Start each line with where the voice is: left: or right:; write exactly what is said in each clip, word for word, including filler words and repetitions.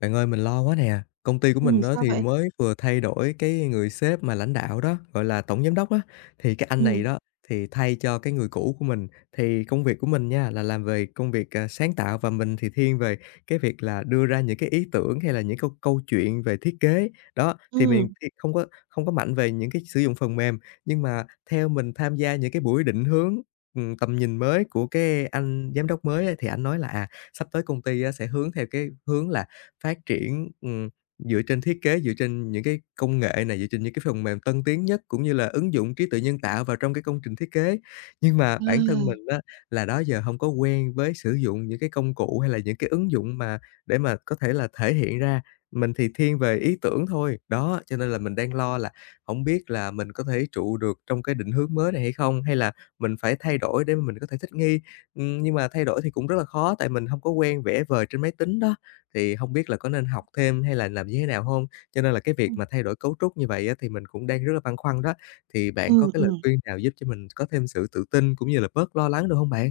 left: Bạn ơi, mình lo quá nè. Công ty của
right: Ừm,
left: mình đó
right: sao
left: thì
right: vậy?
left: mới vừa thay đổi cái người sếp mà lãnh đạo đó, gọi là tổng giám đốc á. Thì cái anh này
right: Ừm,
left: đó, thì thay cho cái người cũ của mình. Thì công việc của mình nha, là làm về công việc, à, sáng tạo và mình thì thiên về cái việc là đưa ra những cái ý tưởng hay là những câu câu chuyện về thiết kế. Đó, thì mình
right: ừm,
left: thì không có không có mạnh về những cái sử dụng phần mềm, nhưng mà theo mình tham gia những cái buổi định hướng, ừm, tầm nhìn mới của cái anh giám đốc mới á, thì anh nói là, à, sắp tới công ty á, sẽ hướng theo cái hướng là phát triển, ừm, dựa trên thiết kế, dựa trên những cái công nghệ này, dựa trên những cái phần mềm tân tiến nhất, cũng như là ứng dụng trí tuệ nhân tạo vào trong cái công trình thiết kế. Nhưng mà
right: à,
left: bản thân mình á, là đó giờ không có quen với sử dụng những cái công cụ hay là những cái ứng dụng mà để mà có thể là thể hiện ra, mình thì thiên về ý tưởng thôi. Đó, cho nên là mình đang lo là không biết là mình có thể trụ được trong cái định hướng mới này hay không? Hay là mình phải thay đổi để mà mình có thể thích nghi? Ừm, nhưng mà thay đổi thì cũng rất là khó, tại mình không có quen vẽ vời trên máy tính đó. Thì không biết là có nên học thêm hay là làm như thế nào hông? Cho nên là cái việc
right: ừm,
left: mà thay đổi cấu trúc như vậy á thì mình cũng đang rất là băn khoăn đó, thì bạn có
right: ừm,
left: cái lời
right: ừm.
left: khuyên nào giúp cho mình có thêm sự tự tin cũng như là bớt lo lắng được hông bạn?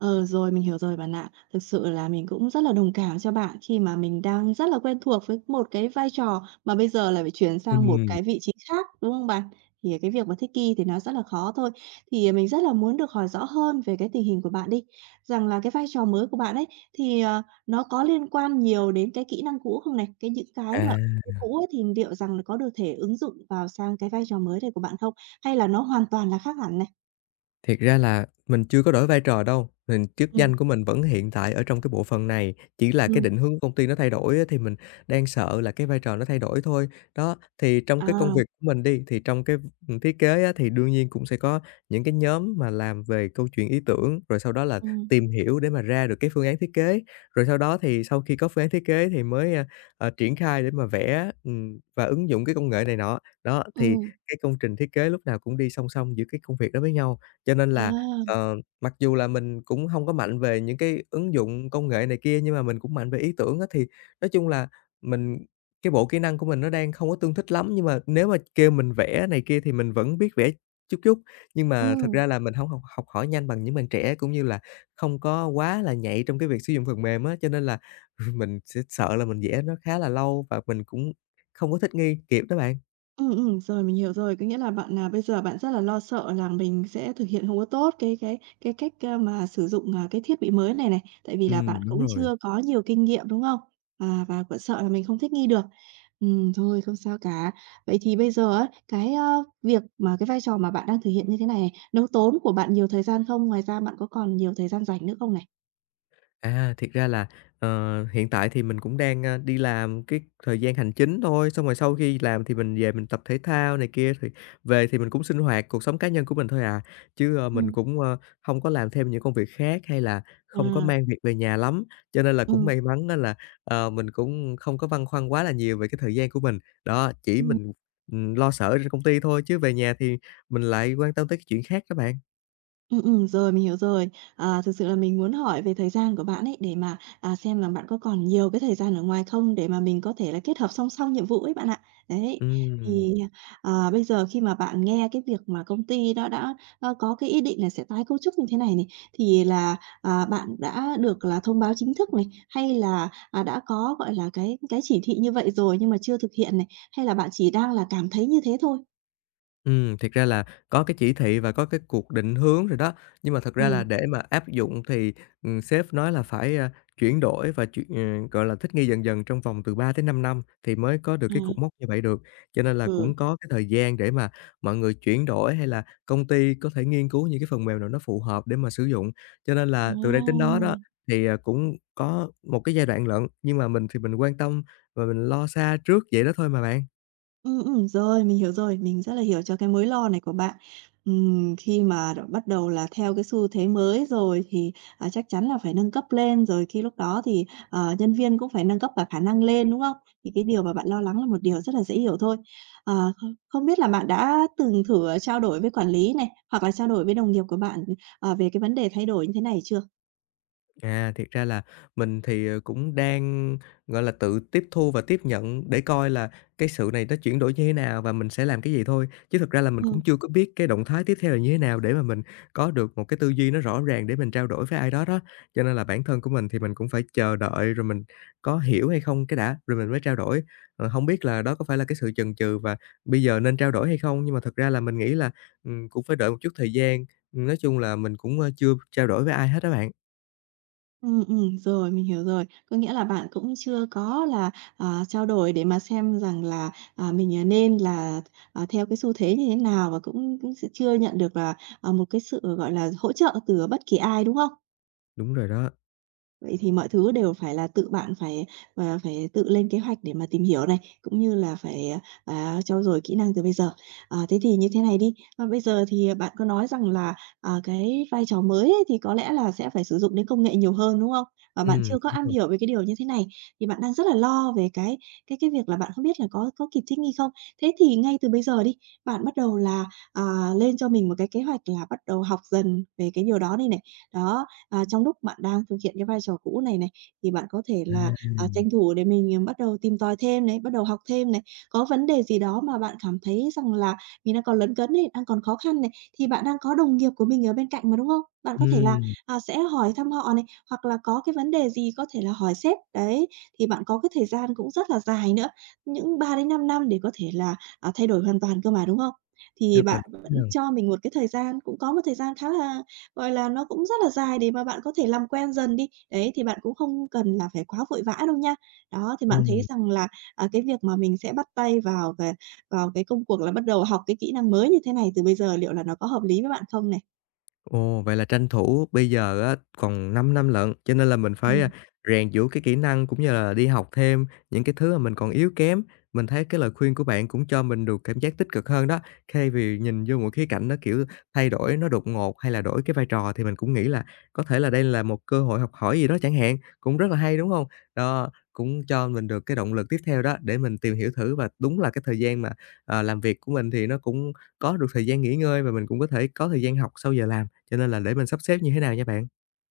right: Ờ, rồi, mình hiểu rồi bạn ạ. Thực sự là mình cũng rất là đồng cảm cho bạn khi mà mình đang rất là quen thuộc với một cái vai trò mà bây giờ lại phải chuyển sang một
left: Ừm,
right: cái vị trí khác, đúng không bạn? Thì cái việc mà thích nghi thì nó rất là khó thôi. Thì à, mình rất là muốn được hỏi rõ hơn về cái tình hình của bạn đi, rằng là cái vai trò mới của bạn ấy thì, ờ, nó có liên quan nhiều đến cái kỹ năng cũ không này? Cái những cái mà
left: à.
right: cũ ấy thì liệu rằng là có được thể ứng dụng vào sang cái vai trò mới này của bạn không? Hay là nó hoàn toàn là khác hẳn này?
left: Thiệt ra là mình chưa có đổi vai trò đâu, mình chức
right: Ừm,
left: danh của mình vẫn hiện tại ở trong cái bộ phận này, chỉ là cái
right: ừm,
left: định hướng của công ty nó thay đổi á, thì mình đang sợ là cái vai trò nó thay đổi thôi. Đó, thì trong cái công
right: à,
left: việc của mình đi, thì trong cái, ừm, thiết kế á, thì đương nhiên cũng sẽ có những cái nhóm mà làm về câu chuyện ý tưởng, rồi sau đó là
right: ừm,
left: tìm hiểu để mà ra được cái phương án thiết kế. Rồi sau đó thì sau khi có phương án thiết kế thì mới, a, ờ, triển khai để mà vẽ, ừm, và ứng dụng cái công nghệ này nọ. Đó, thì
right: ừm.
left: cái công trình thiết kế lúc nào cũng đi song song giữa cái công việc đó với nhau. Cho nên là,
right: À,
left: ờ, mặc dù là mình cũng hông có mạnh về những cái ứng dụng công nghệ này kia, nhưng mà mình cũng mạnh về ý tưởng á, thì nói chung là mình cái bộ kỹ năng của mình nó đang không có tương thích lắm, nhưng mà nếu mà kêu mình vẽ này kia thì mình vẫn biết vẽ chút chút. Nhưng
right: ừ,
left: mà thật ra là mình hổng học học hỏi nhanh bằng những bạn trẻ, cũng như là không có quá là nhạy trong cái việc sử dụng phần mềm á, cho nên là mình sẽ sợ là mình vẽ nó khá là lâu và mình cũng không có thích nghi kịp đó bạn.
right: ừ, ừm, rồi mình hiểu rồi. Có nghĩa là bạn là bây giờ bạn rất là lo sợ là mình sẽ thực hiện không có tốt cái cái cái cách, a, mà sử dụng, à, cái thiết bị mới này này, tại vì là bạn
left: Ừm, đúng
right: cũng
left: rồi.
right: chưa có nhiều kinh nghiệm, đúng không? À, và bạn sợ là mình không thích nghi được. Ừm, thôi không sao cả. Vậy thì bây giờ á, cái, ơ, việc mà cái vai trò mà bạn đang thực hiện như thế này này, nó tốn của bạn nhiều thời gian không? Ngoài ra bạn có còn nhiều thời gian rảnh nữa không này?
left: À, thiệt ra là, ờ, hiện tại thì mình cũng đang, a, đi làm cái thời gian hành chính thôi, xong rồi sau khi làm thì mình về mình tập thể thao này kia, thì về thì mình cũng sinh hoạt cuộc sống cá nhân của mình thôi à. Chứ, ơ,
right: Ừ,
left: mình cũng, ơ, hông có làm thêm những công việc khác hay là không có
right: à,
left: mang việc về nhà lắm, cho nên là cũng
right: ừ.
left: may mắn á là, ờ, mình cũng không có băn khoăn quá là nhiều về cái thời gian của mình. Đó, chỉ
right: Ừm.
left: mình, ừm, lo sợ ở trên công ty thôi, chứ về nhà thì mình lại quan tâm tới cái chuyện khác các bạn.
right: Ừm, ừm, rồi, mình hiểu rồi. À, thực sự là mình muốn hỏi về thời gian của bạn ấy, để mà, à, xem là bạn có còn nhiều cái thời gian ở ngoài không để mà mình có thể là kết hợp song song nhiệm vụ ấy bạn ạ. Đấy,
left: Ừm.
right: thì, à, bây giờ khi mà bạn nghe cái việc mà công ty đó đã, ơ, có cái ý định là sẽ tái cấu trúc như thế này này, thì là, à, bạn đã được là thông báo chính thức này, hay là, à, đã có, gọi là, cái cái chỉ thị như vậy rồi nhưng mà chưa thực hiện này, hay là bạn chỉ đang là cảm thấy như thế thôi?
left: Ừm, thiệt ra là có cái chỉ thị và có cái cuộc định hướng rồi đó, nhưng mà thật ra
right: Ừ
left: là để mà áp dụng thì, ừm, sếp nói là phải, a, chuyển đổi và chuyển ờ, gọi là, thích nghi dần dần trong vòng từ 3-5 năm thì mới có được
right: à,
left: cái cột mốc như vậy được. Cho nên là
right: ừ,
left: cũng có cái thời gian để mà mọi người chuyển đổi, hay là công ty có thể nghiên cứu những cái phần mềm nào nó phù hợp để mà sử dụng. Cho nên là từ đây đến đó đó,
right: à.
left: thì, à, cũng có một cái giai đoạn lận, nhưng mà mình thì mình quan tâm và mình lo xa trước vậy đó thôi mà bạn.
right: Ừm, ừm, rồi, mình hiểu rồi, mình rất là hiểu cho cái mối lo này của bạn. Ừm, khi mà đã bắt đầu là theo cái xu thế mới rồi thì, à, chắc chắn là phải nâng cấp lên, rồi khi lúc đó thì, ờ, nhân viên cũng phải nâng cấp cả khả năng lên, đúng không? Thì cái điều mà bạn lo lắng là một điều rất là dễ hiểu thôi. Ờ, không không biết là bạn đã từng thử, ờ, trao đổi với quản lý này, hoặc là trao đổi với đồng nghiệp của bạn, ờ, về cái vấn đề thay đổi như thế này chưa?
left: À, thiệt ra là mình thì, ờ, cũng đang, gọi là, tự tiếp thu và tiếp nhận để coi là cái sự này nó chuyển đổi như thế nào và mình sẽ làm cái gì thôi. Chứ thực ra là mình cũng
right: Ừm.
left: chưa có biết cái động thái tiếp theo là như thế nào để mà mình có được một cái tư duy nó rõ ràng để mình trao đổi với ai đó đó. Cho nên là bản thân của mình thì mình cũng phải chờ đợi rồi mình có hiểu hay không cái đã, rồi mình mới trao đổi. Ờ, hông biết là đó có phải là cái sự chần chừ và bây giờ nên trao đổi hay không? Nhưng mà thực ra là mình nghĩ là, ừm, cũng phải đợi một chút thời gian. Nói chung là mình cũng, ơ, chưa trao đổi với ai hết á bạn.
right: Ừ ừm, rồi, mình hiểu rồi. Có nghĩa là bạn cũng chưa có là, à, trao đổi để mà xem rằng là, à, mình, à, nên là, à, theo cái xu thế như thế nào và cũng cũng sẽ chưa nhận được là, à, một cái sự, gọi là, hỗ trợ từ bất kỳ ai, đúng không?
left: Đúng rồi đó.
right: Vậy thì mọi thứ đều phải là tự bạn phải, ờ, phải tự lên kế hoạch để mà tìm hiểu này, cũng như là phải, à, trau dồi kỹ năng từ bây giờ. Ờ, thế thì như thế này đi, ờ, bây giờ thì bạn có nói rằng là, à, cái vai trò mới ấy thì có lẽ là sẽ phải sử dụng đến công nghệ nhiều hơn, đúng không? Và bạn
left: Ừm,
right: chưa có
left: đúng
right: am
left: rồi
right: hiểu về cái điều như thế này, thì bạn đang rất là lo về cái cái cái việc là bạn không biết là có có kịp thích nghi không. Thế thì ngay từ bây giờ đi, bạn bắt đầu là, à, lên cho mình một cái kế hoạch là bắt đầu học dần về cái điều đó đi này. Đó, à, trong lúc bạn đang thực hiện cái vai trò cũ này này, thì bạn có thể là,
left: ha.
right: à, tranh thủ để mình, ờ, bắt đầu tìm tòi thêm này, bắt đầu học thêm này. Có vấn đề gì đó mà bạn cảm thấy rằng là mình đang còn lấn cấn này, đang còn khó khăn này, thì bạn đang có đồng nghiệp của mình ở bên cạnh mà, đúng không? Bạn có thể là,
left: Ừm,
right: à, sẽ hỏi thăm họ này, hoặc là có cái vấn đề gì có thể là hỏi sếp, đấy, thì bạn có cái thời gian cũng rất là dài nữa, những 3-5 năm để có thể là, à, thay đổi hoàn toàn cơ mà, đúng không? Thì
left: rất là
right: bạn vẫn
left: đúng ha.
right: cho mình một cái thời gian, cũng có một thời gian khá là gọi là, nó cũng rất là dài để mà bạn có thể làm quen dần đi. Đấy, thì bạn cũng không cần là phải quá vội vã đâu nha. Đó, thì bạn thấy
left: Ừm.
right: rằng là, à, cái việc mà mình sẽ bắt tay vào về vào cái công cuộc là bắt đầu học cái kỹ năng mới như thế này từ bây giờ liệu là nó có hợp lý với bạn không này?
left: Ồ, vậy là tranh thủ bây giờ á còn 5 năm lận, cho nên là mình phải,
right: Ừm.
left: a, rèn giũa cái kỹ năng cũng như là đi học thêm những cái thứ mà mình còn yếu kém. Mình thấy cái lời khuyên của bạn cũng cho mình được cảm giác tích cực hơn đó, thay vì nhìn vô một khía cạnh nó, kiểu, thay đổi nó đột ngột hay là đổi cái vai trò thì mình cũng nghĩ là có thể là đây là một cơ hội học hỏi gì đó chẳng hạn, cũng rất là hay, đúng không? Đó, cũng cho mình được cái động lực tiếp theo đó để mình tìm hiểu thử và đúng là cái thời gian mà, ờ, làm việc của mình thì nó cũng có được thời gian nghỉ ngơi và mình cũng có thể có thời gian học sau giờ làm. Cho nên là để mình sắp xếp như thế nào nha bạn?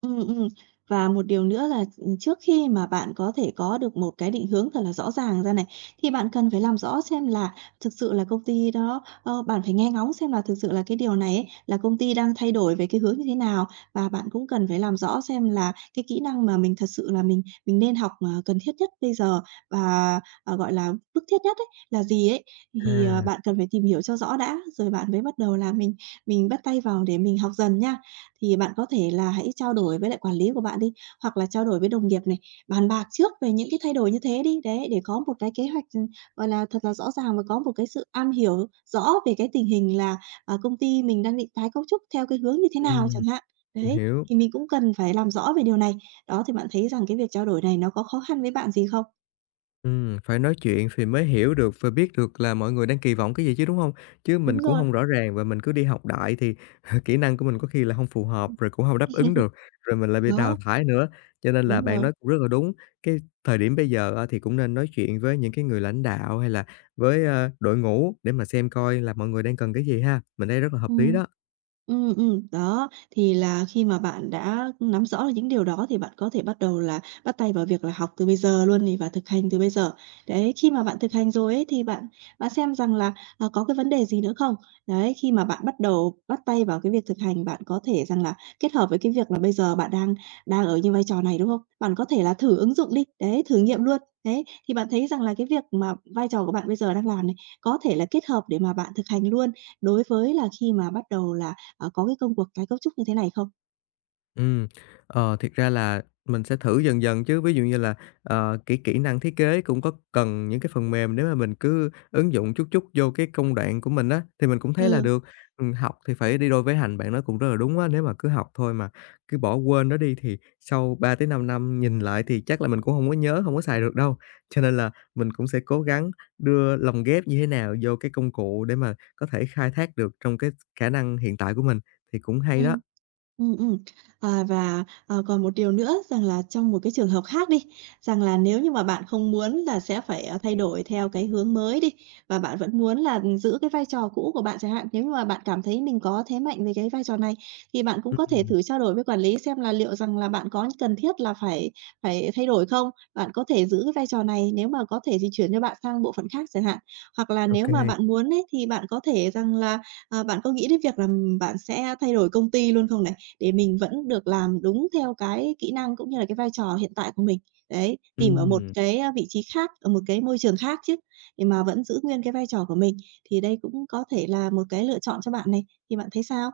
right: Ừm, ừm. Và một điều nữa là, trước khi mà bạn có thể có được một cái định hướng thật là rõ ràng ra này, thì bạn cần phải làm rõ xem là thực sự là công ty đó ơ, bạn phải nghe ngóng xem là thực sự là cái điều này ấy, là công ty đang thay đổi về cái hướng như thế nào. Và bạn cũng cần phải làm rõ xem là cái kỹ năng mà mình thật sự là mình mình nên học, ờ, cần thiết nhất bây giờ và, ờ, gọi là, bức thiết nhất ấy, là gì ấy. Thì, ờ,
left: À,
right: bạn cần phải tìm hiểu cho rõ đã, rồi bạn mới bắt đầu là mình mình bắt tay vào để mình học dần nha thì bạn có thể là hãy trao đổi với lại quản lý của bạn đi, hoặc là trao đổi với đồng nghiệp này, bàn bạc trước về những cái thay đổi như thế đi, đấy, để có một cái kế hoạch, ừm, gọi là, thật là rõ ràng và có một cái sự am hiểu rõ về cái tình hình là, à, công ty mình đang định tái cấu trúc theo cái hướng như thế nào
left: Ừm,
right: chẳng hạn.
left: mình
right: Đấy,
left: hiểu.
right: thì mình cũng cần phải làm rõ về điều này. Đó, thì bạn thấy rằng cái việc trao đổi này nó có khó khăn với bạn gì không?
left: Ừm, phải nói chuyện thì mới hiểu được và biết được là mọi người đang kỳ vọng cái gì chứ, đúng không? Chứ
right: Đúng
left: mình cũng
right: rồi.
left: không rõ ràng và mình cứ đi học đại thì kỹ năng của mình có khi là không phù hợp, rồi cũng không đáp ứng được, rồi mình lại bị đào
right: Đó,
left: thải nữa. Cho nên là
right: đúng
left: bạn
right: rồi.
left: nói cũng rất là đúng, cái thời điểm bây giờ á thì cũng nên nói chuyện với những cái người lãnh đạo hay là với, ơ, đội ngũ để mà xem coi là mọi người đang cần cái gì ha. Mình thấy rất là hợp lý
right: Ừm.
left: đó.
right: Ừ, ừm, đó, thì là khi mà bạn đã nắm rõ được những điều đó thì bạn có thể bắt đầu là bắt tay vào việc là học từ bây giờ luôn này và thực hành từ bây giờ. Đấy, khi mà bạn thực hành rồi ấy thì bạn bạn xem rằng là, à, có cái vấn đề gì nữa không? Đấy, khi mà bạn bắt đầu bắt tay vào cái việc thực hành, bạn có thể rằng là kết hợp với cái việc là bây giờ bạn đang đang ở như vai trò này, đúng không? Bạn có thể là thử ứng dụng đi, đấy, thử nghiệm luôn. Đấy, thì bạn thấy rằng là cái việc mà vai trò của bạn bây giờ đang làm này, có thể là kết hợp để mà bạn thực hành luôn đối với là khi mà bắt đầu là ờ, có cái công cuộc tái cấu trúc như thế này không?
left: Ừ, ờ, thiệt ra là mình sẽ thử dần dần chứ, ví dụ như là, ờ, kỹ kỹ năng thiết kế cũng có cần những cái phần mềm nếu mà mình cứ ứng dụng chút chút vô cái công đoạn của mình á, thì mình cũng thấy là
right: Ừ,
left: được. Ừm, học thì phải đi đôi với hành, bạn nói cũng rất là đúng á, nếu mà cứ học thôi mà cứ bỏ quên nó đi thì sau 3-5 năm nhìn lại thì chắc là mình cũng không có nhớ, không có xài được đâu. Cho nên là mình cũng sẽ cố gắng đưa lồng ghép như thế nào vô cái công cụ để mà có thể khai thác được trong cái khả năng hiện tại của mình, thì cũng
right: ừ.
left: hay đó.
right: Ừ, ừm. À, và, ờ, còn một điều nữa rằng là trong một cái trường hợp khác đi, rằng là nếu như mà bạn không muốn là sẽ phải, à, thay đổi theo cái hướng mới đi, và bạn vẫn muốn là, giữ cái vai trò cũ của bạn chẳng hạn, nếu như mà bạn cảm thấy mình có thế mạnh về cái vai trò này, thì bạn cũng có thể
left: Ừm,
right: thử trao đổi với quản lý xem là liệu rằng là bạn có cần thiết là phải phải thay đổi không? Bạn có thể giữ cái vai trò này, nếu mà có thể thì chuyển cho bạn sang bộ phận khác chẳng hạn. Hoặc là
left: ô
right: nếu
left: kê.
right: mà bạn muốn ấy, thì bạn có thể rằng là, à, bạn có nghĩ đến việc là, bạn sẽ thay đổi công ty luôn không này? Để mình vẫn được làm đúng theo cái kỹ năng cũng như là cái vai trò hiện tại của mình. Đấy, tìm ở một
left: Ừm,
right: cái, a, vị trí khác, ở một cái môi trường khác chứ, để mà vẫn giữ nguyên cái vai trò của mình, thì đây cũng có thể là một cái lựa chọn cho bạn này, thì bạn thấy sao?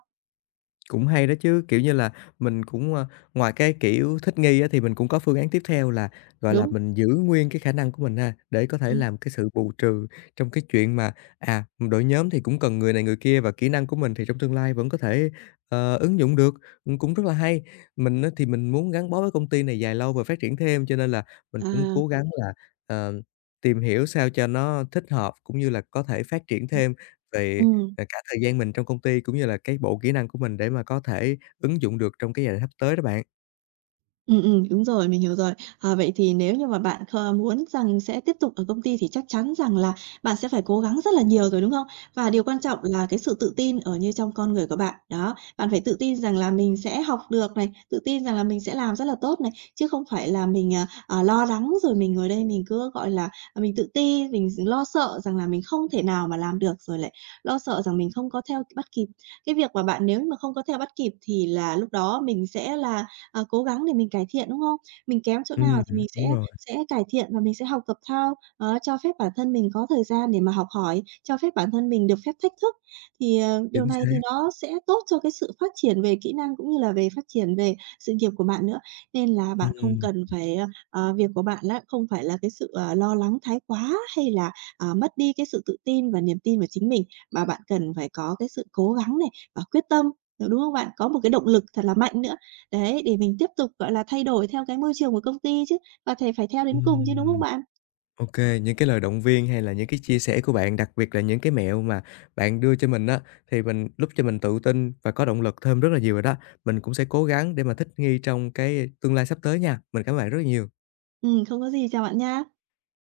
left: cũng hay đó chứ, kiểu như là, mình cũng, ơ, ngoài cái, kiểu, thích nghi á, thì mình cũng có phương án tiếp theo là, gọi là,
right: Đúng,
left: mình giữ nguyên cái khả năng của mình ha, để có
right: ừ
left: thể làm cái sự bù trừ trong cái chuyện mà, à, đội nhóm thì cũng cần người này người kia và kỹ năng của mình thì trong tương lai vẫn có thể, ờ, ứng dụng được, ừm, cũng rất là hay. Mình á, thì mình muốn gắn bó với công ty này dài lâu và phát triển thêm, cho nên là mình cũng
right: à,
left: cố gắng là, ờ, tìm hiểu sao cho nó thích hợp cũng như là có thể phát triển
right: ừm.
left: thêm về. Rồi cả thời gian mình trong công ty cũng như là cái bộ kỹ năng của mình để mà có thể ứng dụng được trong cái giai đoạn sắp tới đó bạn.
right: Ừ ừm, đúng rồi, mình hiểu rồi. À, vậy thì nếu như mà bạn kh muốn rằng sẽ tiếp tục ở công ty thì chắc chắn rằng là bạn sẽ phải cố gắng rất là nhiều rồi, đúng không? Và điều quan trọng là cái sự tự tin ở như trong con người của bạn. Đó, bạn phải tự tin rằng là mình sẽ học được này, tự tin rằng là mình sẽ làm rất là tốt này, chứ không phải là mình, à, à, lo lắng rồi mình ngồi đây mình cứ, gọi là, à, mình tự ti, mình lo sợ rằng là mình không thể nào mà làm được, rồi lại lo sợ rằng mình không có theo bắt kịp. Cái việc mà bạn nếu mà không có theo bắt kịp thì là lúc đó mình sẽ là ờ, cố gắng để mình cải thiện, đúng không? Mình kém chỗ nào
left: Ừm,
right: thì mình sẽ
left: đúng rồi,
right: sẽ cải thiện và mình sẽ học tập thao đó, cho phép bản thân mình có thời gian để mà học hỏi, cho phép bản thân mình được phép thách thức. Thì, ờ, điều
left: chính
right: này thì
left: xác.
right: nó sẽ tốt cho cái sự phát triển về kỹ năng cũng như là về phát triển về sự nghiệp của bạn nữa. Nên là bạn không
left: Ừm,
right: cần phải ờ, ờ, việc của bạn á, không phải là cái sự, ờ, lo lắng thái quá hay là, à, mất đi cái sự tự tin và niềm tin vào chính mình, mà bạn cần phải có cái sự cố gắng này và quyết tâm, đúng không bạn? Có một cái động lực thật là mạnh nữa. Đấy, để mình tiếp tục, gọi là, thay đổi theo cái môi trường của công ty chứ, và thề phải theo đến cùng chứ, đúng không
left: ừm.
right: bạn?
left: Ô, những cái lời động viên hay là những cái chia sẻ của bạn, đặc biệt là những cái mẹo mà bạn đưa cho mình á, thì mình giúp cho mình tự tin và có động lực thêm rất là nhiều rồi đó. Mình cũng sẽ cố gắng để mà thích nghi trong cái tương lai sắp tới nha. Mình cảm ơn bạn rất là nhiều.
right: Ừm, không có gì, chào bạn nha.